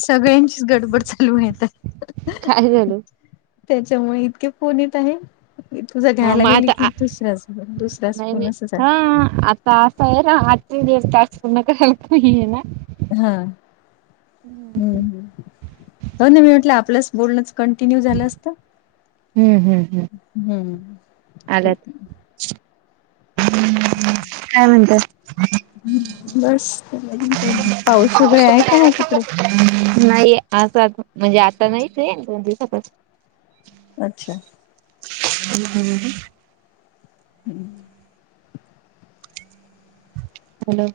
सगळ्यांचीच, गडबड चालू आहे आता. काय झालं? त्याच्यामुळे इतके फोणीेत आहे ी तुझा हा घ्यायला मग गेली आता की आ दुसऱ्या दुसरा्याच फण अस झालं तसा आहेर आ्ट का हल्पे ना हा, हम्म्.. हम्म हम्म्. हो, ना. मी म्हटलं, आपलंच बोलणंच कंटिन्यू झालं असतं. हम्म... हम्.. हम्. हम्म्. आलात, [unintelligible] काय म्हणतात? ह् बस पाऊस वगैरे आहे का मग तिकडे नाही अस म्हणजे आता नाहीच दोन दिवसातच अच्छा ह हम ह् हॅलो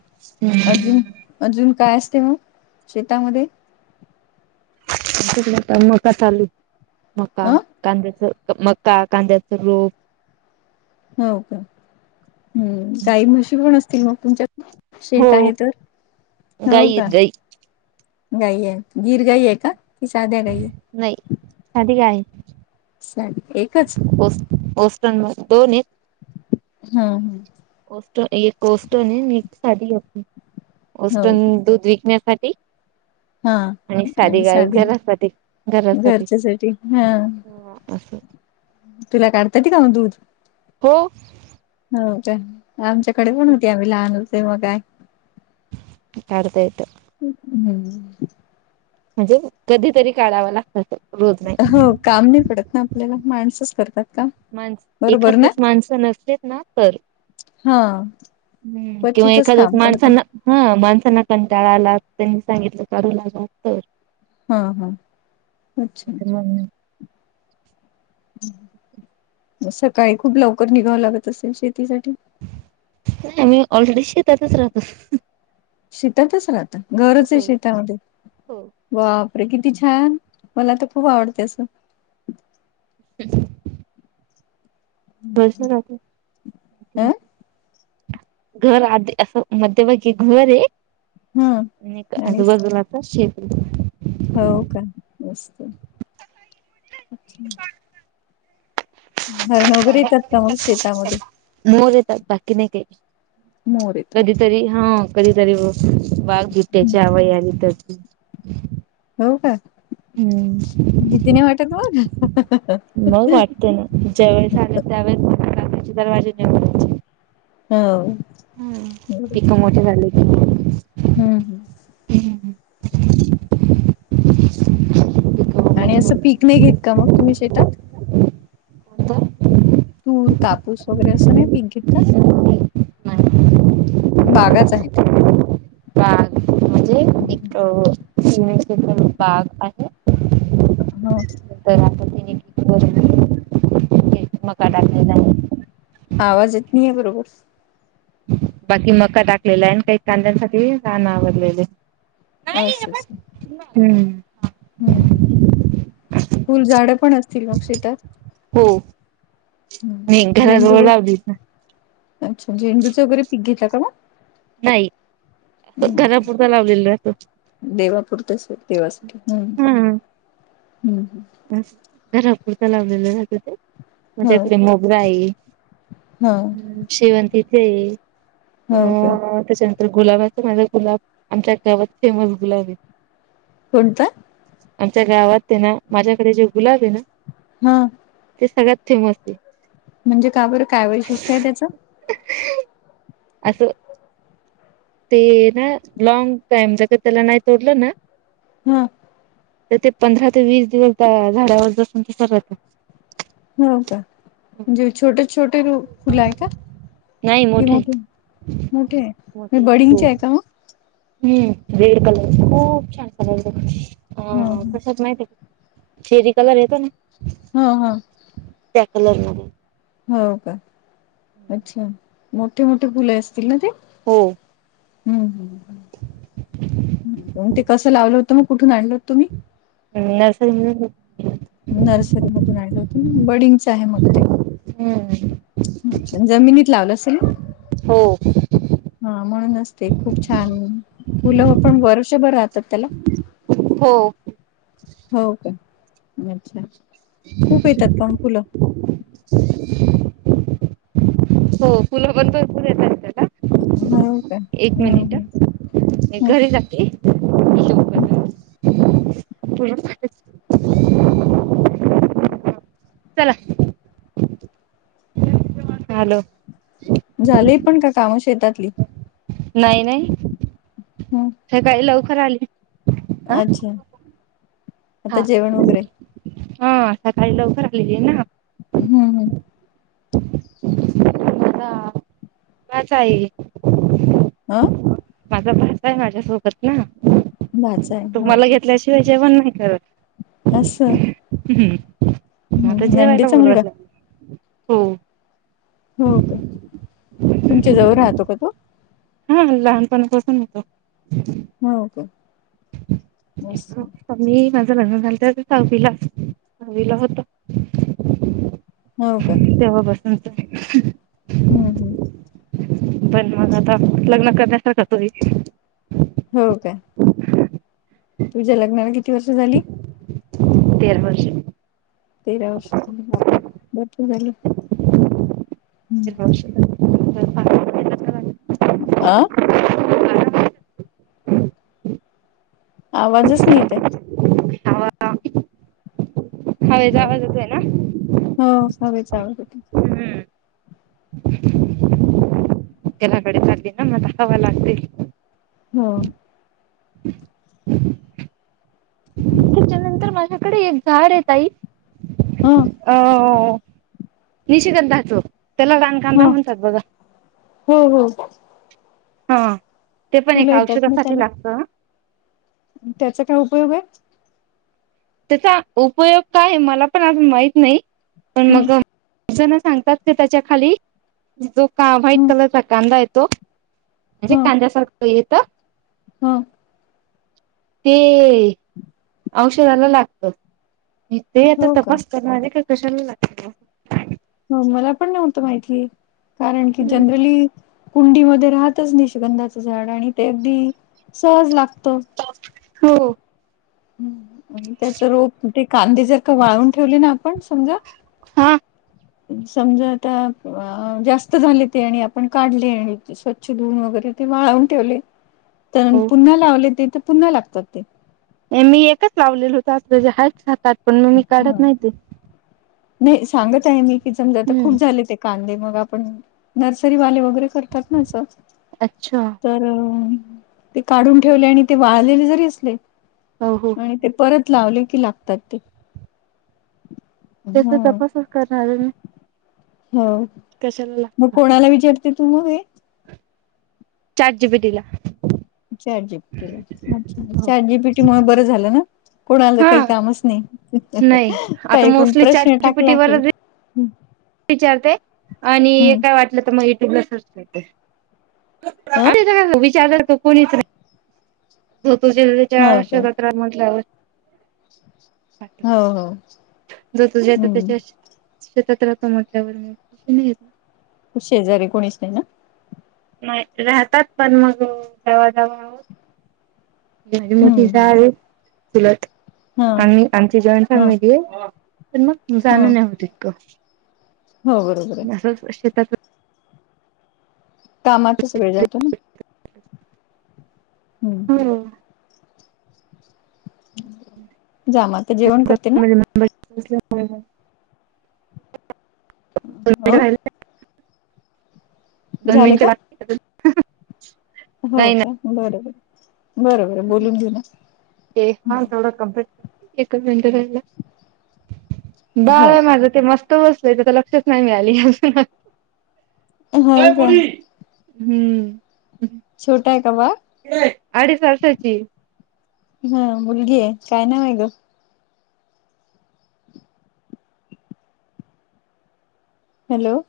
अजून अजून काय असते मग शेतामध्ये च्याकडे आता मका चालू मका अ कांद्याच मका कांद्याचं रोप हो का हम्म काही म्हशी पण असतील मग तुमच्यात शेट हो आहे तर गाई हो का आहेत गाई गाईये गिर गाई आहेे का? कि साध्या गाई आहे नाही साधी गाय. साधी एकच. चांगलाय दोन ये. हा. हा. ओस्ट एक ओस्टन ये, एक साधी ओस्टन. हा हो ओस्टन दूध विकण्यासाठी. हा आणि साधी गाय घरासाठी घरासाठी हा असं. तुला काढता येत का मग दूध. हो. हो का, आमच्याकडे पण होती. आम्ही लहान होतो तेव्हा गाय. काढता येत. हम्म. म्हणजे कधीतरी काढावं लागत ते. हो, काम नाही पडत ना आपल्याला, माणसच करतात. काम माणस बरोबर एखादं ना वेळ माणसं नसलेत ना तर, हा. हम्म. किंवा क्वचितच एखादच काम वेळ पडते माणसांना हं. माणसांना कंटाळाला त्यांनी सांगितलं करू लागा. तर हां हां अच्छा. नाही सकाळी खूप लवकर निघावं लागत असेल शेतीसाठी. आम्ही ऑलरेडी शेतातच राहतो. शेतातच राहता. घरच आहे हो शेतामध्ये. हो बापरे! किती छान मला तर खूप आवडते असं. हं. बसने जाते. अ घर आध असं, मध्यभागी घर आहे. ह आणि एक आजूबाजूलाचं शेती. हो का, मस्त अच्छा. हरणो वगैरे येतात का ओ शेतामध्ये. मोर येतात बाकी नाही काही, मोर येतात. कधीतरी हा कधीतरी ब [unintelligible] हो का, भीती नाही वाटत मग. जा वेळेस आले त्यावेळेस, रातचे दरवाजे नि [unintelligible] हो, येवढंच पिक काय मोठे झाले की हम्म हम. पिक आणि मोठे असं झाले पीक नाही घेत की का, मग तुम्ही शेतात. कोणत? तूर कापूस वगैरे असं, नाही पिक घेत का? नाही बागाच आहेत. बाग म्हणजे एक बाग आहे. हं.. त्यानंतर तिने एकर मका टाकलेल आहे. आवाज येत नाही ये बरोबर. बाकी मका टाकलेला आहे, आणि काही कांद्यांसाठी राहणं आवरलेल ये. अस. अस. हम्म हम्. फुलझाडं पण असतील मग शेतात. हो नाही घराजवळ झेंडू लावली ना अच्छा, झेंडूचं वगैरे पीक घेता का मग. नाही घरापूरत लावलेल राहतो. देवापुरते असल देवासाठी, हम्म हम्म. घरापुरतं लावलेलं जातं ते, हो माझ्याकडे मोगरा आहे. हो हम्म शेवती इथे ये हो का अं.. तेच्या तर गुलाबाच माे गुलाब आमच्या गावात फेमस गुलाबी कोणता? आमच्या गावात ते ना माझ्याकडे जो गुलाब आहे ना हम्म ते सगळ्यात फेमस आहे. म्हणजे का बरं काय वैशिष्ट्य आहे त्याचं? असं ते ना लॉंग टाइम जग का त्याला नाही तोडलं ना हम्म तर ते पंधरा ते वीस दिवस झाडावर असं जगत राहत. हो का म्हणजे छोटे छोटे फुलं आहे का? नाही कि मोठं आहे मोठे मोठे आहे म मोठे हो. बडिंगचे आहे का मग? हम्म रेड कलर खूप छान कलर हा ह कशेत माहिती आहे. चेरी कलर येतो ना हा हा हॅलो मॅम हो का अच्छा मोठे मोठे फुले असतील ना ते हो हम्म म ते कसं लावलं होतं मग कुठून आणल होत तुम्ही? मी नर्सरी नर्सरी मधून आणले होते बडिंगच आहे मग ते. हम्म अच्छा जमिनीत लावलं असेल. हो हा म्हणून असते खूप छान फुलं पण वर्षभर राहतात त्याला हो हो का अच्छा खूप येतात पण फुलं हो फुलं पण पण फुल येत आहेत त्या का हो का? एक हम्म मिनिट हम्म. घरी जाते. हम्म फुला चला हॅलो झालं पण का कामं शेतातली? नाही नाही हम्म सकाळी लवकर आली. अ अच्छा. आता जेवण वगैरे. हा सकाळी लवकर आलेली ना. हम्म हम्म. [inaudible] अ. माझा भाचा आहे माझ्यासोबत ना भाचा आहे तो हो मला का घेतल्याशिवाय जेवण नाही करत. असं हम्म आता हं जेवायला नंदेचा मुलगा बोलवायला जाते हो. हो का तुमच्या जवळ राहतो का तो? हम्म लहानपणापासून आहे तो. हो का असं होतो मी माझं लग्न झालं तेव्हा तो सहावीला सहावीला होत. हो का तेव्हा पासूनच आहे. हम्म हम्. पण मग आता लग्न करण्यासारखा तोही. हो काय. [inaudible] तुमच्या लग्नाला की किती वर्ष झाली. तेर वर्ष. तेरा वर्ष बापरे भरपूर झालं. तेरा वर्षं झाली. अ आवाजच नाही येत आहे. हवेचा हो आवाज येतोय ना. हो हवेचा आवाज येतो. हम्. [inaudible] मग हवा लागते ह. त्याच्यानंतर माझ्याकडे एक झाड आहे ताई हं अ निशीगंधाच त्याला रानकांदा ह म्हणतात बघा हो हो. हा ते पण ए फुलं येतात ना औषधासाठी त्याला लागतं हा. त्याचा काय उपयोग आहे. त्याचा उपयोग काय आहे मला पण अजून माहीत नाही पण हं मग जण सांगतात का त्याच्या खाली जो का व्हाईट हं कलरचा कांदा येतो म्हणजे कांद्यासारख येत ह ते औषधाला लागत आणि ते आता हो का तपास करणारे का कशाला लागत. हो मला पण नव्हतं माहिती कारण की जनरली कुंडीमध्ये राहतच निष्गंधाचं झाड आणि ते अगदी सहज लागत. हो त्याच रोप के कांदीे जर का वाळून ठेवली ना आपण समजा हा समजा आता जास्त झाले ते आणि आपण काढले आणि स्वच्छ धुऊन वगैरे ते वाळवून ठेवले तर हो पुन्हा लावले ते तर पुन्हा लागतात ते. मी एकच लावलेल होत अस झाड हातात पण मी काढत हा नाही ते. नाही सांगत आहे मी कि समजा आता खूप हम्म झाले ते कांदे मग आपण नर्सरी वाले वगैरे करतात ना असं अच्छा तर अ ते काढून ठेवले आणि ते वाळलेले जरी असले अ हो. आणि हो ते परत लावले की लागतात ते ह त्याचा तपासच करणार आहे मी हो कशाला मग लागत कोणाला विचारते तू म हे चार जी बी दिला चार जीपीटीला अच्छ चार जीपीटी मु बरं झालं ना कोणालं काही हा कामच नाही नाही आता काही पण मोस्टली प्रश्न चॅट जीपीटी टाकला का वरच विचारते आणि काय वाटलं तर मग युट्यूबला सर्च करते ह अरे का विचारार कोणीच रा तो हो का शत्रा मधल्यावर हो हो जो तुजेत हम्म त्याच्याशी शेतात रातो म्हटल्यावर म नाही शेजारी कोणीच नाही ना नाही राहतात पण मग कवा, कवा माझी मोठी हम्म जाऊ आहे चुलत हा आम्ही आमची जॉइन ह फॅमिली आहे तर मग ह जाण नाय होत इतकं हो बरोबर आहे असं शेतात कामाचाच वेळ जातो ना हा हम्म जाम आता तर जेवण करते ना अ दोन झाले का मिनिट बाकी आहेत अजून हो का बरोबर, बरोबर बोलून घेऊना ते हा थोड कम्प्लीट एक मिंट राहिला हो बाळ माझं ते मस्त बसल त्याचा लक्षच नाही मिळाली अजून हो का हम्म छोट आहे का बाळ? अडीच वर्षाची हा मुलगी आहे काय नाव आहे ग हॅलो